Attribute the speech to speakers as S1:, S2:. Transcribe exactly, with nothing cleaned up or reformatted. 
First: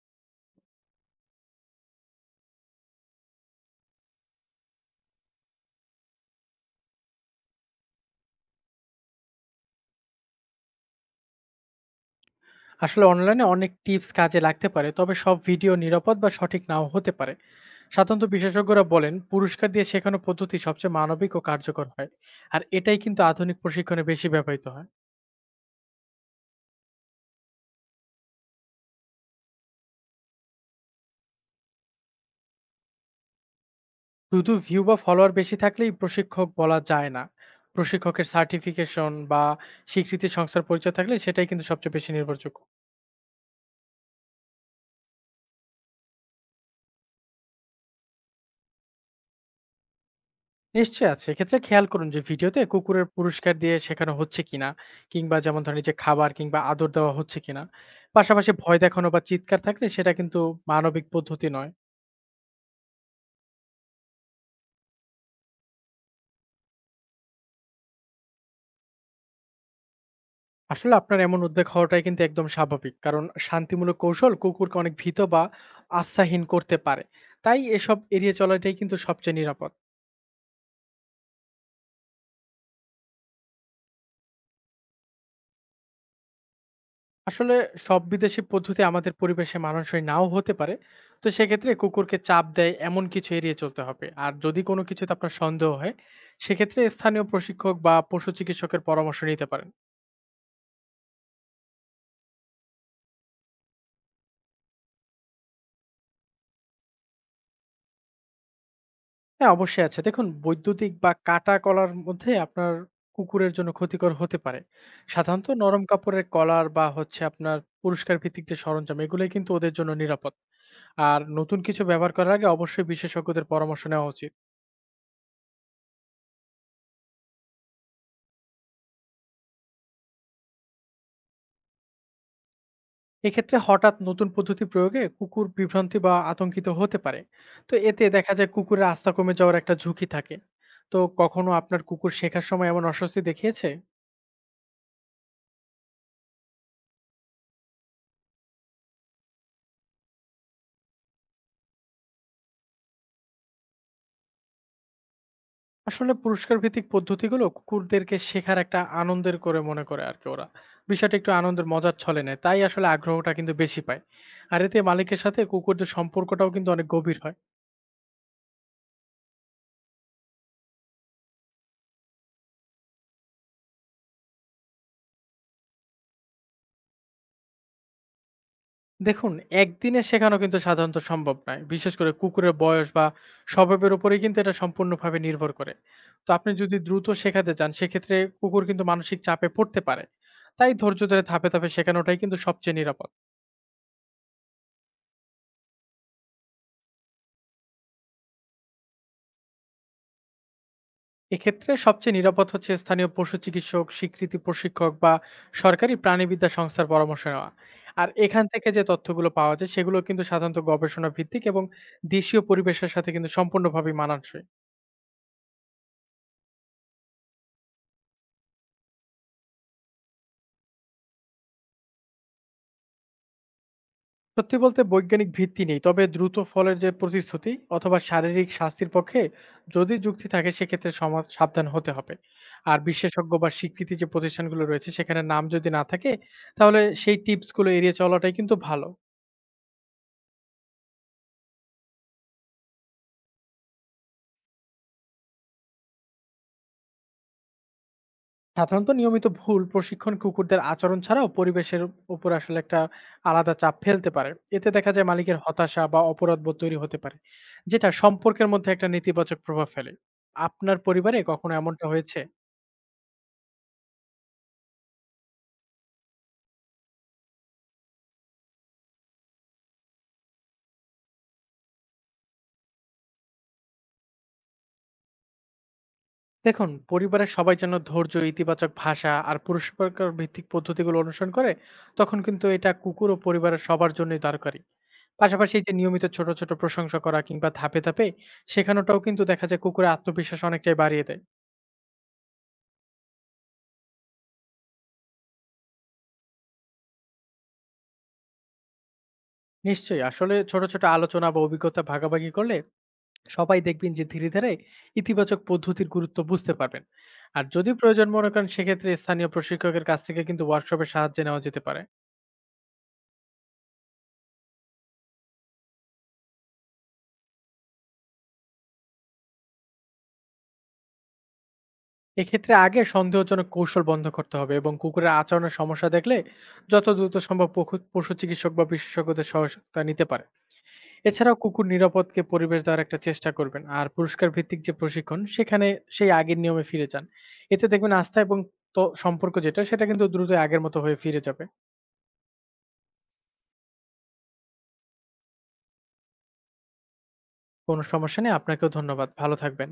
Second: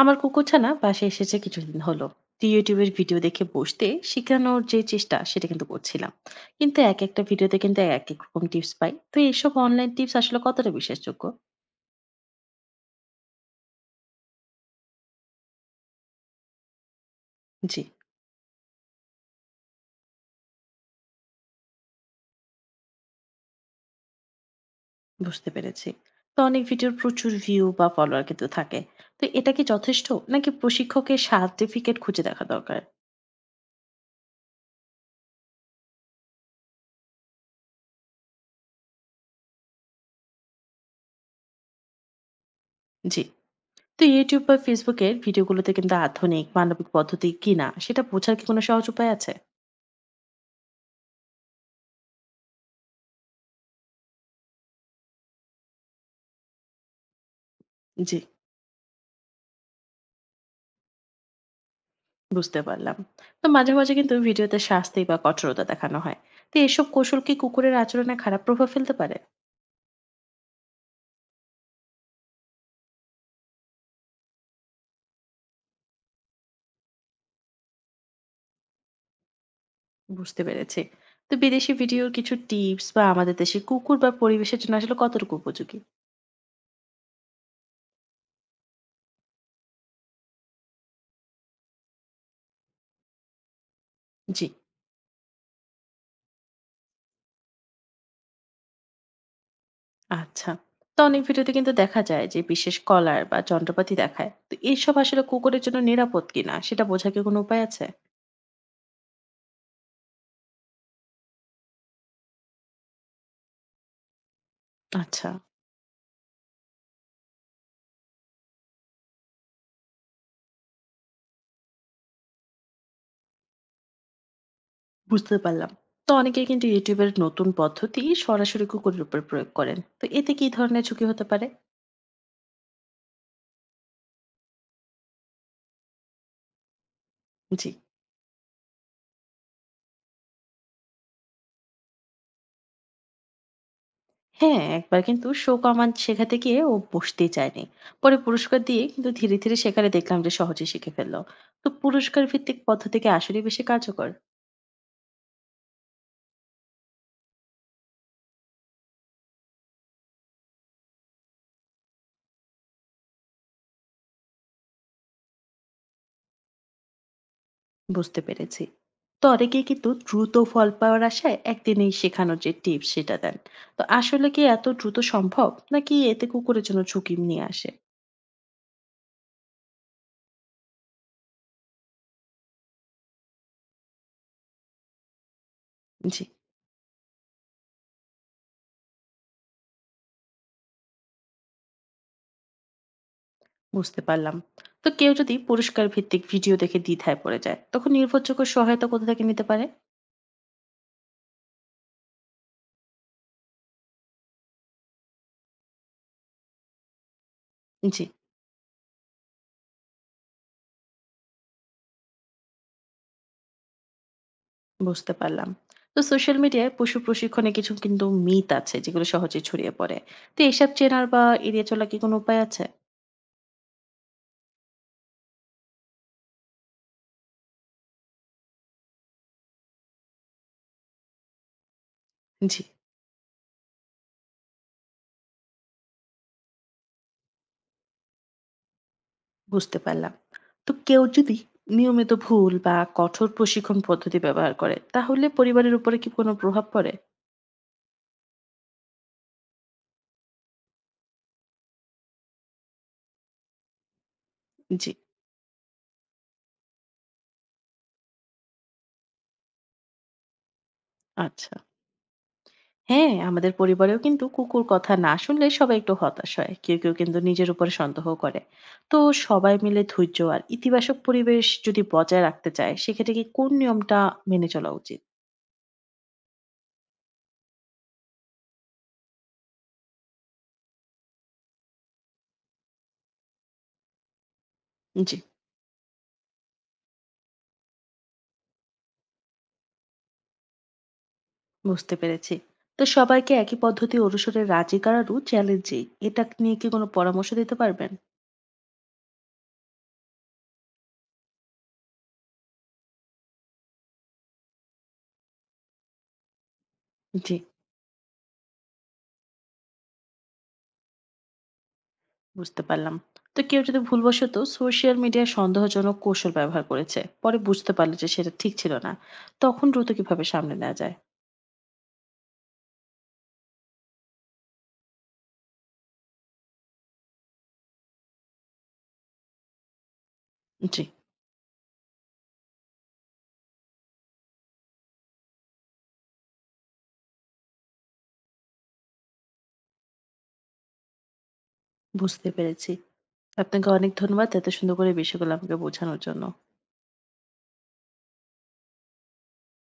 S1: আমার কুকুরছানা বাসায় এসেছে কিছুদিন হলো। তো ইউটিউবের ভিডিও দেখে বসতে শেখানোর যে চেষ্টা সেটা কিন্তু করছিলাম। কিন্তু এক একটা ভিডিওতে কিন্তু এক এক রকম টিপস পাই। তো এইসব অনলাইন টিপস আসলে কতটা বিশ্বাসযোগ্য?
S2: আসলে অনলাইনে অনেক টিপস কাজে লাগতে পারে, তবে সব ভিডিও নিরাপদ বা সঠিক নাও হতে পারে।
S1: জি,
S2: সাধারণত বিশেষজ্ঞরা বলেন পুরস্কার দিয়ে শেখানো পদ্ধতি সবচেয়ে মানবিক ও কার্যকর হয়। আর এটাই কিন্তু আধুনিক প্রশিক্ষণে বেশি ব্যবহৃত হয়।
S1: বুঝতে পেরেছি। তো অনেক ভিডিওর প্রচুর ভিউ বা ফলোয়ার কিন্তু থাকে। তো এটা কি যথেষ্ট, নাকি প্রশিক্ষকের সার্টিফিকেট খুঁজে দেখা দরকার?
S2: শুধু ভিউ বা ফলোয়ার বেশি থাকলেই প্রশিক্ষক বলা যায় না। প্রশিক্ষকের সার্টিফিকেশন বা স্বীকৃতি সংস্থার পরিচয় থাকলে সেটাই কিন্তু সবচেয়ে বেশি নির্ভরযোগ্য।
S1: জি। তো ইউটিউব বা ফেসবুকের ভিডিওগুলোতে কিন্তু আধুনিক মানবিক পদ্ধতি কিনা সেটা বোঝার কি কোনো সহজ উপায় আছে?
S2: নিশ্চয়ই আছে। এক্ষেত্রে খেয়াল করুন যে ভিডিওতে কুকুরের পুরস্কার দিয়ে শেখানো হচ্ছে কিনা, কিংবা যেমন ধরেন এই যে খাবার কিংবা আদর দেওয়া হচ্ছে কিনা।
S1: জি,
S2: পাশাপাশি ভয় দেখানো বা চিৎকার থাকলে সেটা কিন্তু মানবিক পদ্ধতি নয়।
S1: বুঝতে পারলাম। তো মাঝে, মাঝে কিন্তু ভিডিওতে শাস্তি বা কঠোরতা দেখানো হয়। তো এসব কৌশল কি কুকুরের আচরণে খারাপ প্রভাব ফেলতে পারে?
S2: আসলে আপনার এমন উদ্বেগ হওয়াটাই কিন্তু একদম স্বাভাবিক। কারণ শান্তিমূলক কৌশল কুকুরকে অনেক ভীত বা আস্থাহীন করতে পারে। তাই এসব এড়িয়ে চলাটাই কিন্তু সবচেয়ে নিরাপদ।
S1: বুঝতে পেরেছি। তো বিদেশি ভিডিওর কিছু টিপস বা আমাদের দেশের কুকুর বা পরিবেশের জন্য আসলে কতটুকু উপযোগী?
S2: আসলে সব বিদেশি পদ্ধতি আমাদের পরিবেশে মানানসই নাও হতে পারে। তো সেক্ষেত্রে কুকুরকে চাপ দেয় এমন কিছু এড়িয়ে চলতে হবে, আর
S1: জি।
S2: যদি কোনো কিছুতে আপনার সন্দেহ হয় সেক্ষেত্রে স্থানীয় প্রশিক্ষক বা পশু চিকিৎসকের পরামর্শ নিতে পারেন।
S1: আচ্ছা। তো অনেক ভিডিওতে কিন্তু দেখা যায় যে বিশেষ কলার বা যন্ত্রপাতি দেখায়। তো এসব আসলে কুকুরের জন্য নিরাপদ কিনা সেটা বোঝার কি কোনো উপায় আছে?
S2: হ্যাঁ, অবশ্যই আছে। দেখুন, বৈদ্যুতিক বা কাটা কলার মধ্যে আপনার কুকুরের জন্য ক্ষতিকর হতে পারে।
S1: আচ্ছা,
S2: সাধারণত নরম কাপড়ের কলার বা হচ্ছে আপনার পুরস্কার ভিত্তিক যে সরঞ্জাম, এগুলোই কিন্তু ওদের জন্য নিরাপদ। আর নতুন কিছু ব্যবহার করার আগে অবশ্যই বিশেষজ্ঞদের পরামর্শ নেওয়া উচিত।
S1: বুঝতে পারলাম। তো অনেকেই কিন্তু YouTube এর নতুন পদ্ধতি সরাসরি কুকুরের উপর প্রয়োগ করেন। তো এতে কি ধরনের ঝুঁকি হতে পারে?
S2: এক্ষেত্রে হঠাৎ নতুন পদ্ধতি প্রয়োগে কুকুর বিভ্রান্তি বা আতঙ্কিত হতে পারে।
S1: জি।
S2: তো এতে দেখা যায় কুকুরের আস্থা কমে যাওয়ার একটা ঝুঁকি থাকে। তো কখনো আপনার কুকুর শেখার সময় এমন অস্বস্তি দেখিয়েছে?
S1: হ্যাঁ, একবার কিন্তু শো কমান্ড শেখাতে গিয়ে ও বসতেই চায়নি। পরে পুরস্কার দিয়ে কিন্তু ধীরে ধীরে সেখানে দেখলাম যে সহজে শিখে ফেললো। তো পুরস্কার ভিত্তিক পদ্ধতিকে আসলে বেশি কার্যকর।
S2: আসলে পুরস্কার ভিত্তিক পদ্ধতিগুলো কুকুরদেরকে শেখার একটা আনন্দের করে মনে করে আর কি, ওরা বিষয়টা একটু আনন্দের মজার ছলে নেয়, তাই আসলে আগ্রহটা কিন্তু বেশি পায়। আর এতে মালিকের সাথে কুকুরদের সম্পর্কটাও কিন্তু অনেক গভীর হয়।
S1: বুঝতে পেরেছি। তো অনেকেই কিন্তু দ্রুত ফল পাওয়ার আশায় একদিনেই শেখানোর যে টিপস সেটা দেন। তো আসলে কি এত দ্রুত সম্ভব, নাকি এতে কুকুরের জন্য ঝুঁকি নিয়ে আসে?
S2: দেখুন, একদিনে শেখানো কিন্তু সাধারণত সম্ভব নয়, বিশেষ করে কুকুরের বয়স বা স্বভাবের উপরেই কিন্তু এটা সম্পূর্ণভাবে নির্ভর করে।
S1: জি,
S2: তো আপনি যদি দ্রুত শেখাতে চান সেক্ষেত্রে কুকুর কিন্তু মানসিক চাপে পড়তে পারে। তাই ধৈর্য ধরে ধাপে ধাপে শেখানোটাই কিন্তু সবচেয়ে নিরাপদ।
S1: বুঝতে পারলাম। তো কেউ যদি পুরস্কার ভিত্তিক ভিডিও দেখে দ্বিধায় পড়ে যায়, তখন নির্ভরযোগ্য সহায়তা কোথা থেকে নিতে পারে?
S2: এক্ষেত্রে সবচেয়ে নিরাপদ হচ্ছে স্থানীয় পশু চিকিৎসক, স্বীকৃতি প্রশিক্ষক বা সরকারি প্রাণীবিদ্যা সংস্থার পরামর্শ নেওয়া।
S1: জি,
S2: আর এখান থেকে যে তথ্যগুলো পাওয়া যায় সেগুলো কিন্তু সাধারণত গবেষণা ভিত্তিক এবং দেশীয় পরিবেশের সাথে কিন্তু সম্পূর্ণভাবে মানানসই।
S1: বুঝতে পারলাম। তো সোশ্যাল মিডিয়ায় পশু প্রশিক্ষণে কিছু কিন্তু মিথ আছে যেগুলো সহজে ছড়িয়ে পড়ে। তো এসব চেনার বা এড়িয়ে চলার কি কোনো উপায় আছে?
S2: সত্যি বলতে বৈজ্ঞানিক ভিত্তি নেই। তবে দ্রুত ফলের যে প্রতিশ্রুতি অথবা শারীরিক শাস্তির পক্ষে যদি যুক্তি থাকে সেক্ষেত্রে সমাজ সাবধান হতে হবে।
S1: জি,
S2: আর বিশেষজ্ঞ বা স্বীকৃতি যে প্রতিষ্ঠানগুলো রয়েছে সেখানে নাম যদি না থাকে তাহলে সেই টিপসগুলো এড়িয়ে চলাটাই কিন্তু ভালো।
S1: বুঝতে পারলাম। তো কেউ যদি নিয়মিত ভুল বা কঠোর প্রশিক্ষণ পদ্ধতি ব্যবহার করে, তাহলে পরিবারের উপরে কি কোনো প্রভাব পড়ে?
S2: সাধারণত নিয়মিত ভুল প্রশিক্ষণ কুকুরদের আচরণ ছাড়াও পরিবেশের উপর আসলে একটা আলাদা চাপ ফেলতে পারে। এতে
S1: জি।
S2: দেখা যায় মালিকের হতাশা বা অপরাধবোধ তৈরি হতে পারে। যেটা সম্পর্কের মধ্যে একটা নেতিবাচক প্রভাব ফেলে। আপনার পরিবারে
S1: আচ্ছা।
S2: কখনো এমনটা হয়েছে?
S1: হ্যাঁ, আমাদের পরিবারেও কিন্তু কুকুর কথা না শুনলে সবাই একটু হতাশ হয়। কেউ, কেউ কিন্তু নিজের উপরে সন্দেহ করে। তো সবাই মিলে ধৈর্য আর ইতিবাচক পরিবেশ যদি বজায় রাখতে চায়, সেক্ষেত্রে কি কোন নিয়মটা মেনে চলা উচিত?
S2: দেখুন, পরিবারের সবাই যেন ধৈর্য, ইতিবাচক ভাষা আর পুরস্কার ভিত্তিক পদ্ধতিগুলো অনুসরণ করে, তখন কিন্তু এটা কুকুর ও পরিবারের সবার জন্যই দরকারি।
S1: জি,
S2: পাশাপাশি এই যে নিয়মিত ছোট ছোট প্রশংসা করা কিংবা ধাপে ধাপে শেখানোটাও কিন্তু দেখা যায় কুকুরের আত্মবিশ্বাস অনেকটাই বাড়িয়ে দেয়।
S1: বুঝতে পেরেছি। তো সবাইকে একই পদ্ধতি অনুসরণে রাজি করানো চ্যালেঞ্জিং। এটা নিয়ে কি কোনো পরামর্শ দিতে পারবেন?
S2: নিশ্চয়ই। আসলে ছোট ছোট আলোচনা বা অভিজ্ঞতা ভাগাভাগি করলে সবাই দেখবেন যে ধীরে ধীরে ইতিবাচক পদ্ধতির গুরুত্ব বুঝতে পারবেন।
S1: জি,
S2: আর যদি প্রয়োজন মনে করেন সেক্ষেত্রে স্থানীয় প্রশিক্ষকের কাছ থেকে কিন্তু ওয়ার্কশপের সাহায্য নেওয়া যেতে পারে।
S1: বুঝতে পারলাম। তো কেউ যদি ভুলবশত সোশ্যাল মিডিয়ায় সন্দেহজনক কৌশল ব্যবহার করেছে, পরে বুঝতে পারলো যে সেটা ঠিক ছিল না, তখন দ্রুত কিভাবে সামলে নেওয়া যায়?
S2: এক্ষেত্রে আগে সন্দেহজনক কৌশল বন্ধ করতে হবে এবং কুকুরের আচরণের সমস্যা দেখলে যত দ্রুত সম্ভব পশু পশু চিকিৎসক বা বিশেষজ্ঞদের সহায়তা নিতে পারে।
S1: জি,
S2: এছাড়াও কুকুর নিরাপদকে পরিবেশ দেওয়ার একটা চেষ্টা করবেন, আর পুরস্কার ভিত্তিক যে প্রশিক্ষণ সেখানে সেই আগের নিয়মে ফিরে যান। এতে দেখবেন আস্থা এবং তো সম্পর্ক যেটা সেটা কিন্তু দ্রুত আগের মতো হয়ে ফিরে যাবে।
S1: বুঝতে পেরেছি। আপনাকে অনেক ধন্যবাদ এত সুন্দর করে বিষয়গুলো আমাকে বোঝানোর জন্য।
S2: কোনো সমস্যা নেই, আপনাকেও ধন্যবাদ, ভালো থাকবেন।